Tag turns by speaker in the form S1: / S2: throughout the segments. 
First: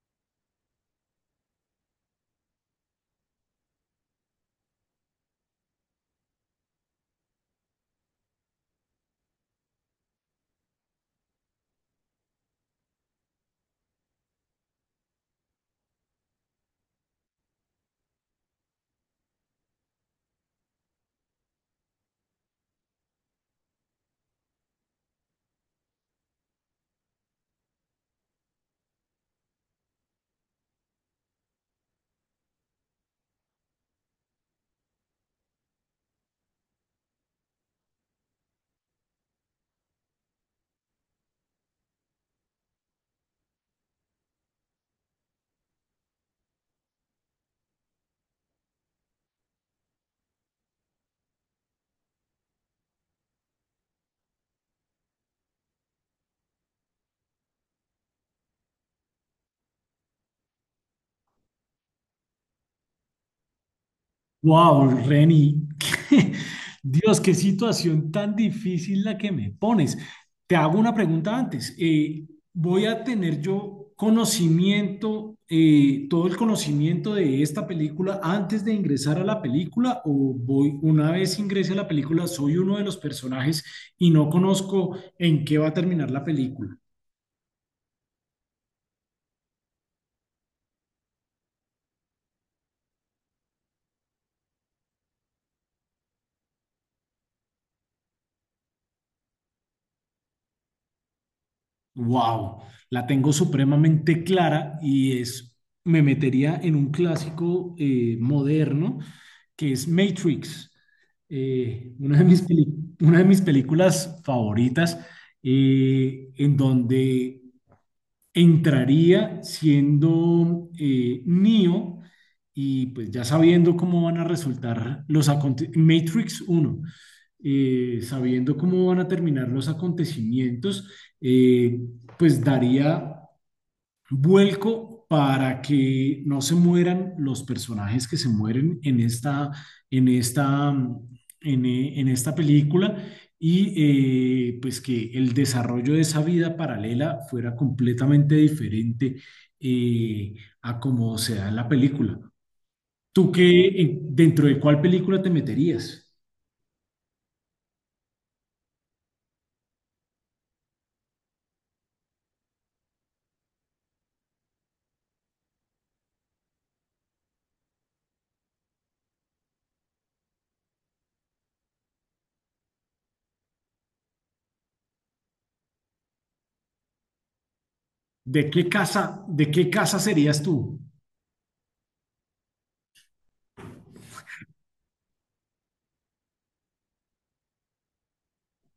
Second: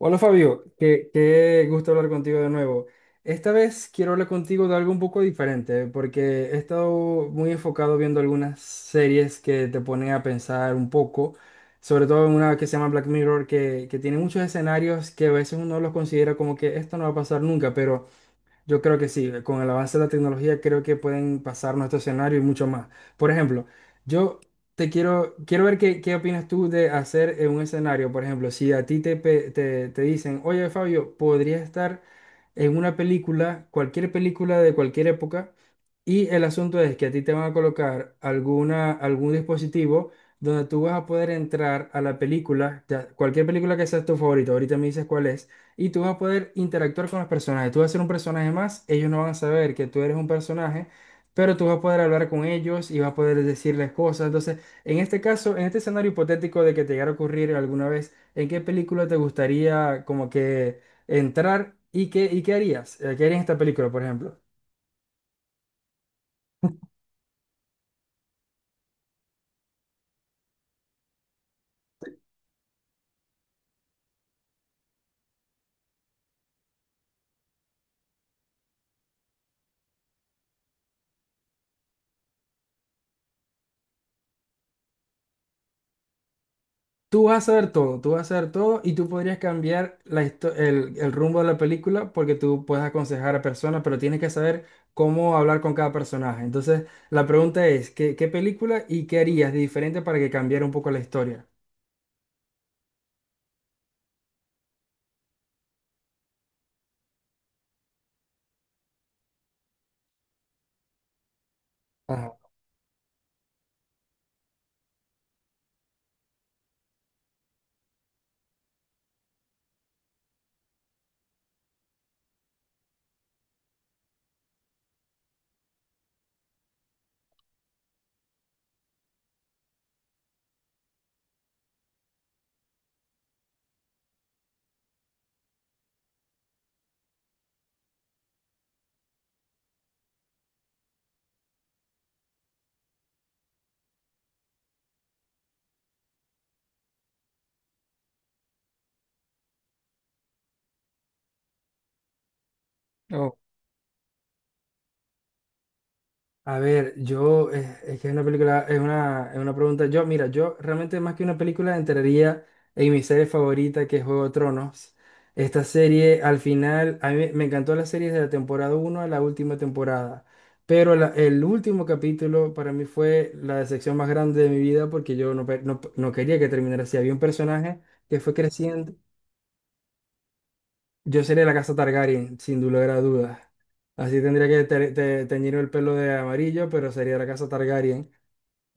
S1: Hola Fabio, qué gusto hablar contigo de nuevo. Esta vez quiero hablar contigo de algo un poco diferente, porque he estado muy enfocado viendo algunas series que te ponen a pensar un poco, sobre todo en una que se llama Black Mirror, que tiene muchos escenarios que a veces uno los considera como que esto no va a pasar nunca, pero. Yo creo que sí, con el avance de la tecnología creo que pueden pasar nuestro escenario y mucho más. Por ejemplo, yo quiero ver qué opinas tú de hacer un escenario. Por ejemplo, si a ti te dicen, oye Fabio, podría estar en una película, cualquier película de cualquier época. Y el asunto es que a ti te van a colocar algún dispositivo donde tú vas a poder entrar a la película, cualquier película que sea tu favorito, ahorita me dices cuál es, y tú vas a poder interactuar con los personajes. Tú vas a ser un personaje más, ellos no van a saber que tú eres un personaje, pero tú vas a poder hablar con ellos y vas a poder decirles cosas. Entonces, en este caso, en este escenario hipotético de que te llegara a ocurrir alguna vez, ¿en qué película te gustaría como que entrar y y qué harías? ¿Qué harías en esta película, por ejemplo?
S2: Wow, Reni, Dios, qué situación tan difícil la que me pones. Te hago una pregunta antes. ¿Voy a tener yo conocimiento, todo el conocimiento de esta película antes de ingresar a la película? ¿O voy, una vez ingrese a la película, soy uno de los personajes y no conozco en qué va a terminar la película?
S1: Tú vas a ver todo, tú vas a ver todo y tú podrías cambiar el rumbo de la película porque tú puedes aconsejar a personas, pero tienes que saber cómo hablar con cada personaje. Entonces, la pregunta es, ¿qué película y qué harías de diferente para que cambiara un poco la historia?
S2: Wow, la tengo supremamente clara y es, me metería en un clásico moderno que es Matrix, eh, una de
S1: Ajá.
S2: mis peli- una de mis películas favoritas, en donde entraría siendo Neo y pues ya sabiendo cómo van a Matrix 1 sabiendo cómo van a terminar los acontecimientos, eh, pues daría vuelco para que no se mueran los personajes que se mueren en esta, en esta, en esta película y pues que el desarrollo de esa vida paralela fuera completamente diferente eh, a como se da en la película. ¿Tú qué, dentro de cuál película te meterías?
S1: A ver, es que es una película, es una pregunta. Mira, yo realmente más que una película entraría en mi serie favorita que es Juego de Tronos. Esta serie, al final, a mí me encantó la serie de la temporada uno a la última temporada. Pero el último capítulo para mí fue la decepción más grande de mi vida porque yo no quería que terminara así. Había un personaje que fue creciendo.
S2: De qué casa serías tú?
S1: Yo sería la casa Targaryen, sin lugar a dudas. Así tendría que teñir el pelo de amarillo, pero sería la casa Targaryen,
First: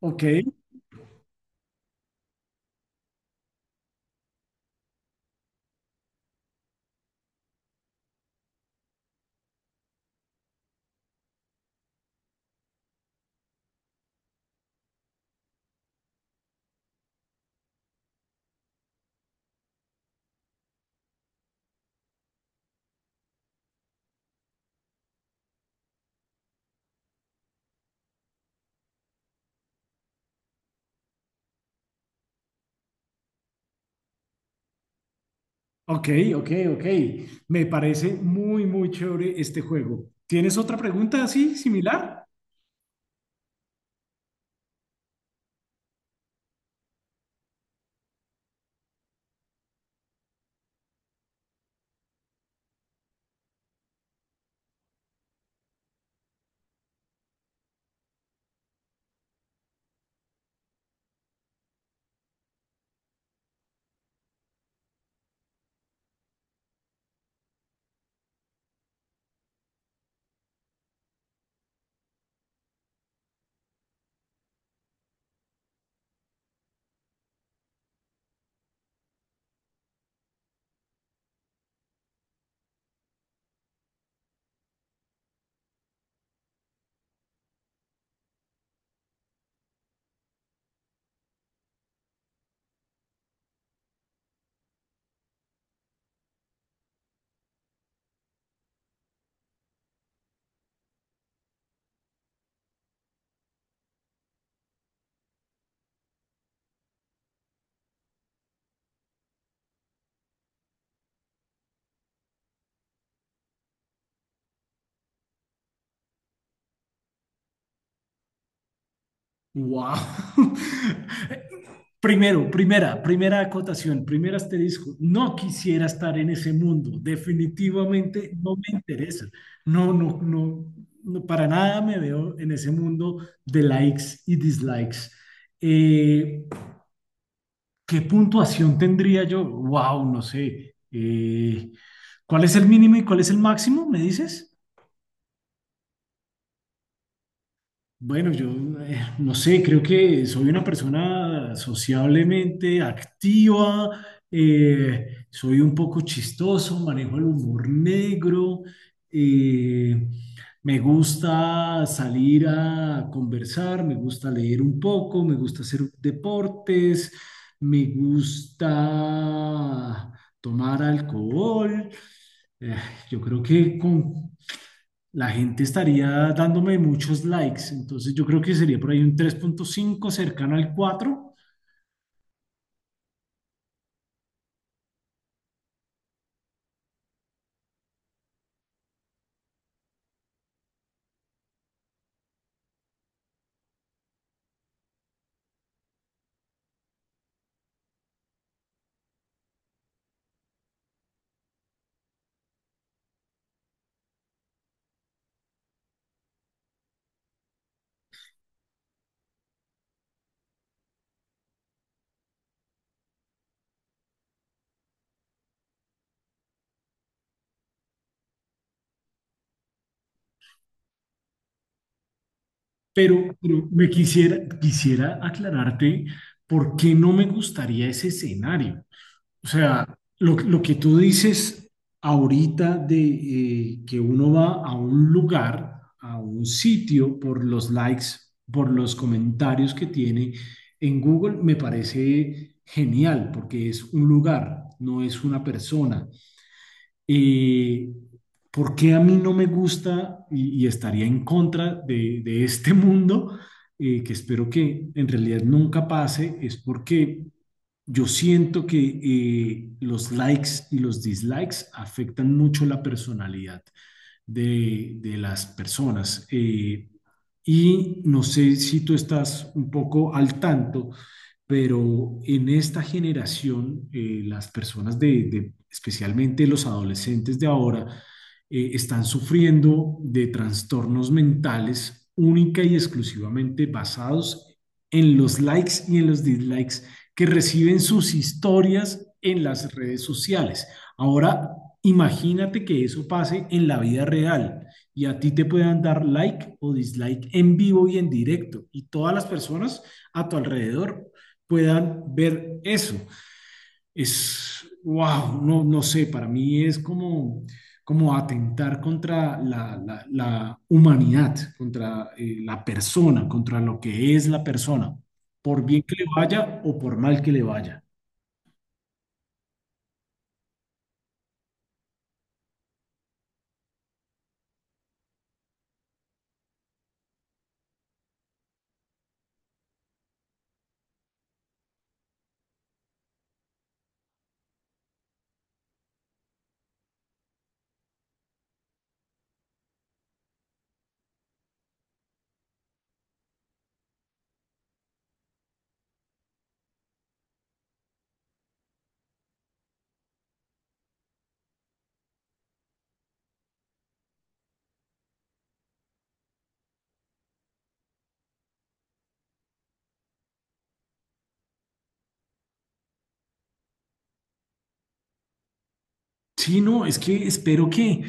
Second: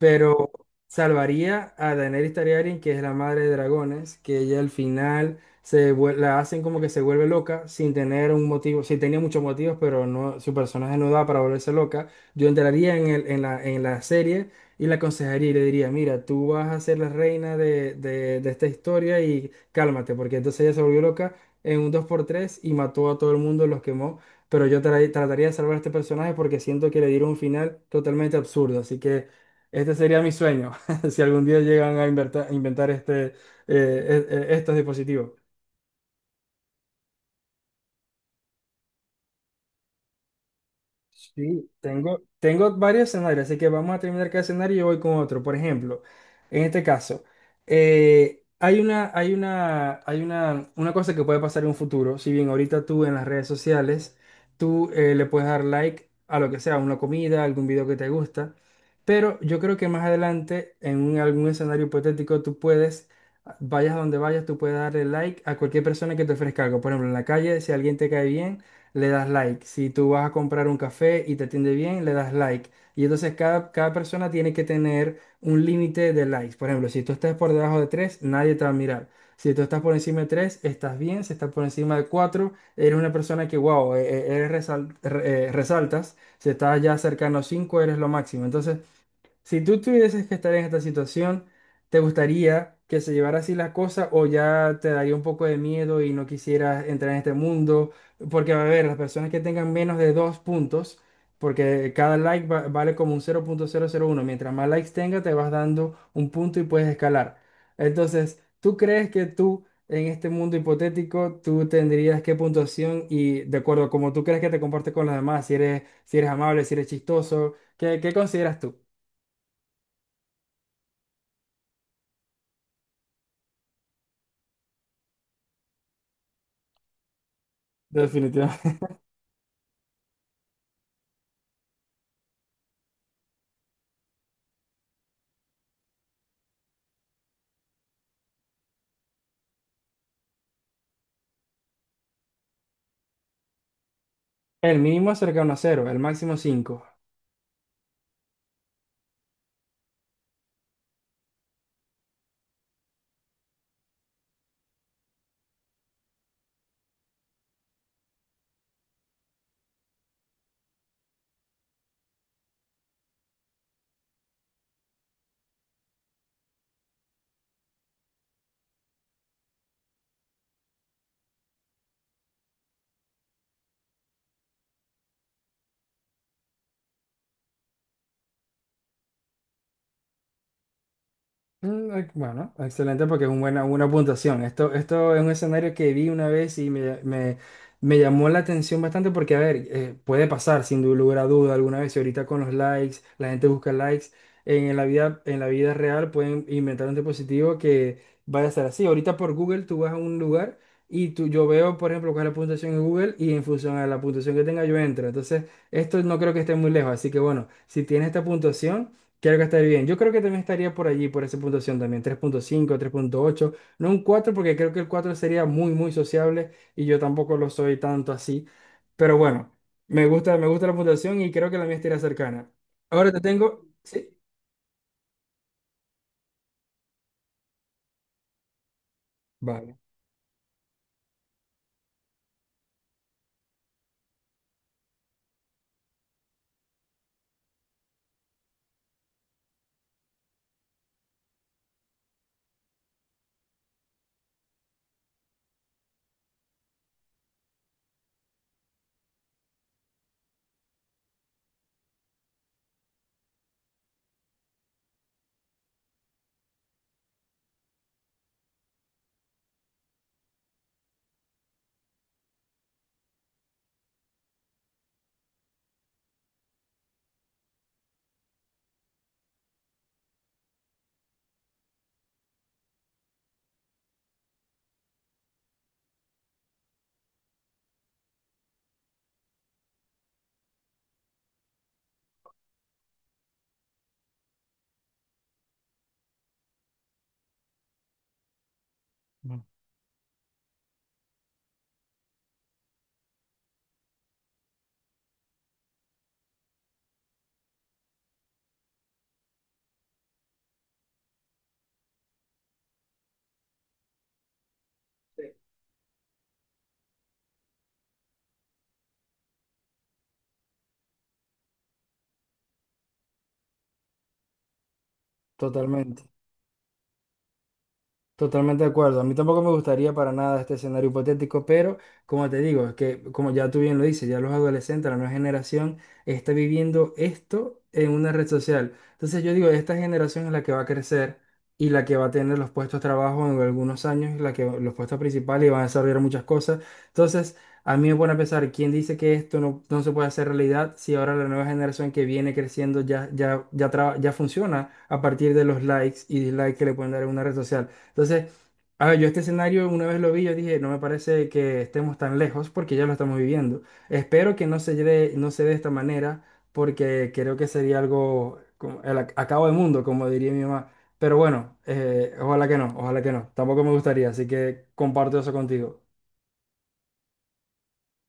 S2: Ok.
S1: salvaría a Daenerys Targaryen, que es la madre de dragones, que ella al final la hacen como que se vuelve loca sin tener un motivo. Sí tenía muchos motivos, pero no, su personaje no da para volverse loca. Yo entraría en la serie y la aconsejaría y le diría, mira, tú vas a ser la reina de esta historia, y cálmate, porque entonces ella se volvió loca en un dos por tres y mató a todo el mundo, los quemó. Pero yo trataría de salvar a este personaje porque siento que le dieron un final totalmente absurdo. Así que este sería mi sueño, si algún día llegan a inventar estos dispositivos.
S2: Ok, ok, ok. Me parece muy, muy chévere este juego. ¿Tienes otra pregunta así,
S1: Sí, tengo,
S2: similar?
S1: tengo varios escenarios, así que vamos a terminar cada escenario y yo voy con otro. Por ejemplo, en este caso, una cosa que puede pasar en un futuro. Si bien ahorita tú en las redes sociales, tú le puedes dar like a lo que sea, una comida, algún video que te gusta, pero yo creo que más adelante, en algún escenario hipotético, tú puedes, vayas a donde vayas, tú puedes darle like a cualquier persona que te ofrezca algo. Por ejemplo, en la calle, si alguien te cae bien le das like. Si tú vas a comprar un café y te atiende bien, le das like. Y entonces cada persona tiene que tener un límite de likes. Por ejemplo, si tú estás por debajo de tres, nadie te va a mirar. Si tú estás por encima de tres, estás bien. Si estás por encima de cuatro, eres una persona que, wow, resaltas. Si estás ya cercano a 5, eres lo máximo. Entonces, si tú tuvieses que estar en esta situación, ¿te gustaría que se llevara así la cosa o ya te daría un poco de miedo y no quisieras entrar en este mundo? Porque, a ver, las personas que tengan menos de 2 puntos, porque cada like vale como un cero punto cero, cero punto uno. Mientras más likes tenga, te vas dando un punto y puedes escalar. Entonces, ¿tú crees que tú, en este mundo hipotético, tú tendrías qué puntuación? Y de acuerdo a cómo tú crees que te comportes con los demás, si eres amable, si eres chistoso, ¿qué consideras tú?
S2: ¡Wow! Primero, primera acotación, primer asterisco. No quisiera estar en ese mundo. Definitivamente no me
S1: Definitivamente.
S2: interesa. No, no, no, no, para nada me veo en ese mundo de likes y dislikes. Eh, ¿Qué puntuación tendría yo? Wow, no sé. ¿Cuál es el mínimo y cuál es el máximo? ¿Me dices?
S1: El mínimo es cercano a cero, el máximo 5.
S2: Bueno, yo no sé, creo que soy una persona sociablemente activa, soy un poco chistoso, manejo el humor negro, eh, me gusta salir a conversar, me gusta leer un poco, me gusta hacer deportes, me gusta tomar alcohol. Eh, yo creo que con la gente estaría dándome muchos likes. Entonces yo creo que sería por ahí un 3,5 cercano al 4.
S1: Mm. Bueno, excelente, porque es una una puntuación. Esto es un escenario que vi una vez y me llamó la atención bastante porque, a ver, puede pasar sin lugar a duda alguna vez. Y ahorita con los likes, la gente busca likes. En la vida real pueden inventar un dispositivo que vaya a ser así. Ahorita por Google tú vas a un lugar y yo veo, por ejemplo, cuál es la puntuación en Google, y en función a la puntuación que tenga yo entro. Entonces, esto no creo que esté muy lejos. Así que bueno, si tienes esta puntuación. Quiero gastar bien. Yo creo que también estaría por allí, por esa puntuación también. Tres punto cinco, 3,8, no un cuatro, porque creo que el 4 sería muy, muy sociable y yo tampoco lo soy tanto así. Pero bueno, me gusta la puntuación y creo que la mía estaría cercana. Ahora te
S2: Pero,
S1: tengo.
S2: me
S1: Sí,
S2: quisiera aclararte por qué no me gustaría ese escenario. O
S1: vale.
S2: sea, lo que tú dices ahorita de que uno va a un lugar, a un sitio por los likes, por los comentarios que tiene en Google, me parece genial porque es un lugar, no es una persona. Eh, ¿Por qué a mí no me gusta y estaría en contra de este mundo? Que espero que en realidad nunca pase, es porque yo siento que los likes y los dislikes afectan mucho la personalidad de las personas. Y no sé si tú estás un poco al tanto pero en esta generación, las personas especialmente los adolescentes de ahora, están sufriendo de trastornos mentales única y exclusivamente basados en los likes y en los dislikes que reciben sus historias en las redes sociales. Ahora, imagínate que eso pase en la vida real y a ti te puedan dar like o dislike en vivo y en directo y todas las personas a tu alrededor puedan ver eso. Es, wow, no, no sé, para mí es como, como atentar contra la humanidad, contra la persona, contra lo que es la persona, por bien que le
S1: Totalmente.
S2: vaya o por mal que le vaya.
S1: Totalmente de acuerdo. A mí tampoco me gustaría para nada este escenario hipotético, pero como te digo, es que como ya tú bien lo dices, ya los adolescentes, la nueva generación está viviendo esto en una red social. Entonces yo digo, esta generación es la que va a crecer y la que va a tener los puestos de trabajo en algunos años, la que los puestos principales, y van a desarrollar muchas cosas. Entonces, a mí me pone a pensar, ¿quién dice que esto no, no se puede hacer realidad, si ahora la nueva generación que viene creciendo ya, ya, ya, ya funciona a partir de los likes y dislikes que le pueden dar en una red social? Entonces, a ver, yo este escenario una vez lo vi, yo dije, no me parece que estemos tan lejos porque ya lo estamos viviendo. Espero que no se dé, no se dé de esta manera, porque creo que sería algo como el acabo de mundo, como diría mi mamá. Pero bueno, ojalá que no, ojalá que no. Tampoco me gustaría, así que comparto eso contigo.
S2: Sí, no, es que espero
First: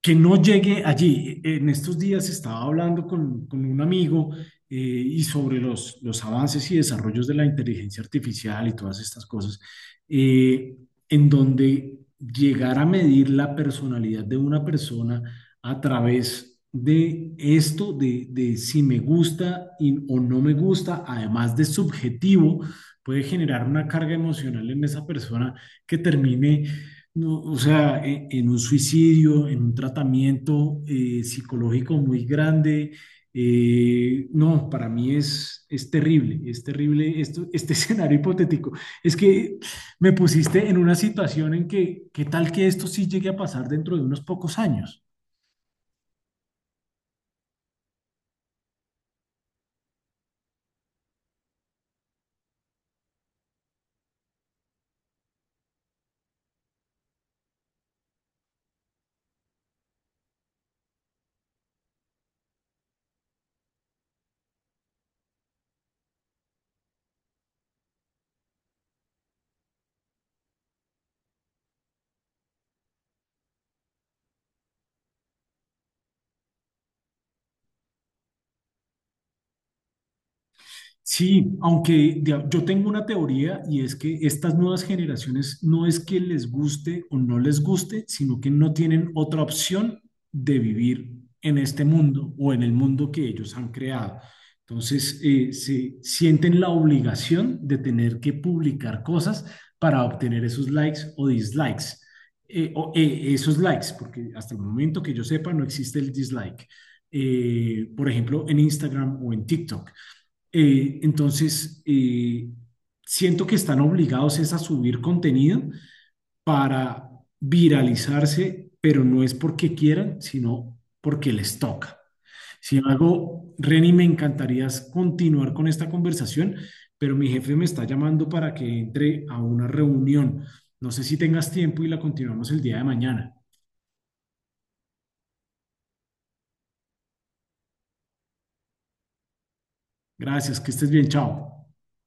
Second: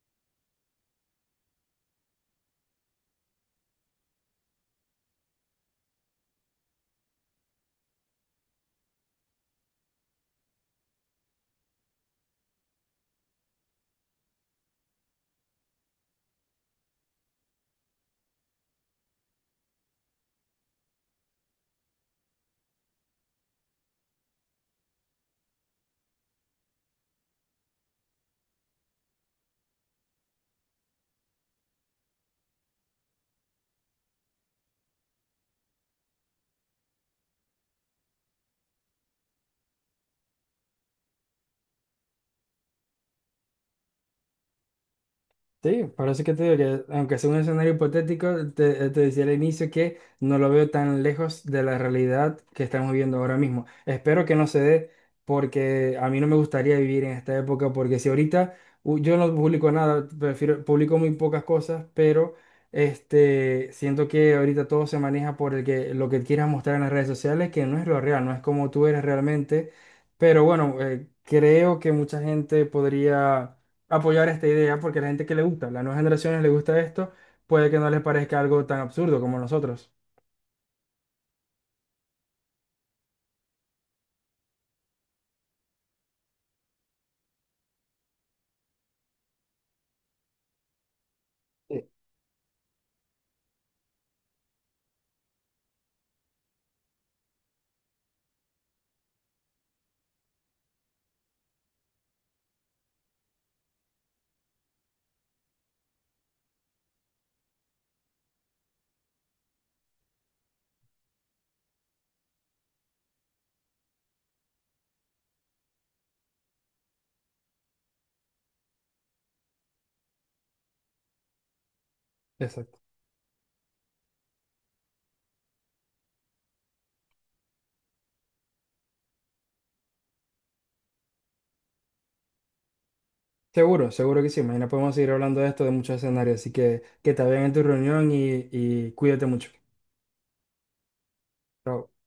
S2: que no llegue allí. En estos días estaba hablando con un amigo y sobre los avances y desarrollos de la inteligencia artificial y todas estas cosas, eh, en donde llegar a medir la personalidad de una persona a través de esto, de si me gusta o no me gusta, además de subjetivo, puede generar una carga emocional en esa persona que termine no, o sea, un suicidio, en un tratamiento psicológico muy grande, no, para mí es terrible esto, este escenario hipotético. Es que me pusiste en una situación en que, ¿qué tal que esto sí llegue a pasar dentro de unos pocos años?
S1: Sí, por eso que te digo que, aunque sea un escenario hipotético, te decía al inicio que no lo veo tan lejos de la realidad que estamos viviendo ahora mismo. Espero que no se dé, porque a mí no me gustaría vivir en esta época, porque si ahorita yo no publico nada, prefiero, publico muy pocas cosas, pero este, siento que ahorita todo se maneja por el que, lo que quieras mostrar en las redes sociales, que no es lo real, no es como tú eres realmente. Pero bueno, creo que mucha gente podría apoyar esta idea, porque a la gente que le gusta, a las nuevas generaciones le gusta esto, puede que no les parezca algo tan absurdo como nosotros.
S2: Sí, aunque yo tengo una teoría y es que estas nuevas generaciones no es que les guste o no les guste, sino que no tienen otra opción de vivir en este
S1: Sí.
S2: mundo o en el mundo que ellos han creado. Entonces, se sienten la obligación de tener que publicar cosas para obtener esos likes o dislikes. Esos likes, porque hasta el momento que yo sepa no existe el dislike por ejemplo, en Instagram o en TikTok. Eh, entonces, eh, siento que están obligados es a subir contenido para viralizarse, pero no es porque quieran, sino porque les toca.
S1: Exacto.
S2: Sin embargo, Reni, me encantaría continuar con esta conversación, pero mi jefe me está llamando para que entre a una reunión. No sé si tengas tiempo y la continuamos el día de mañana.
S1: Seguro, seguro que sí. Mañana podemos seguir hablando de esto, de muchos escenarios. Así que te vean en tu reunión, y cuídate mucho.
S2: Gracias, que estés bien, chao.
S1: Chao.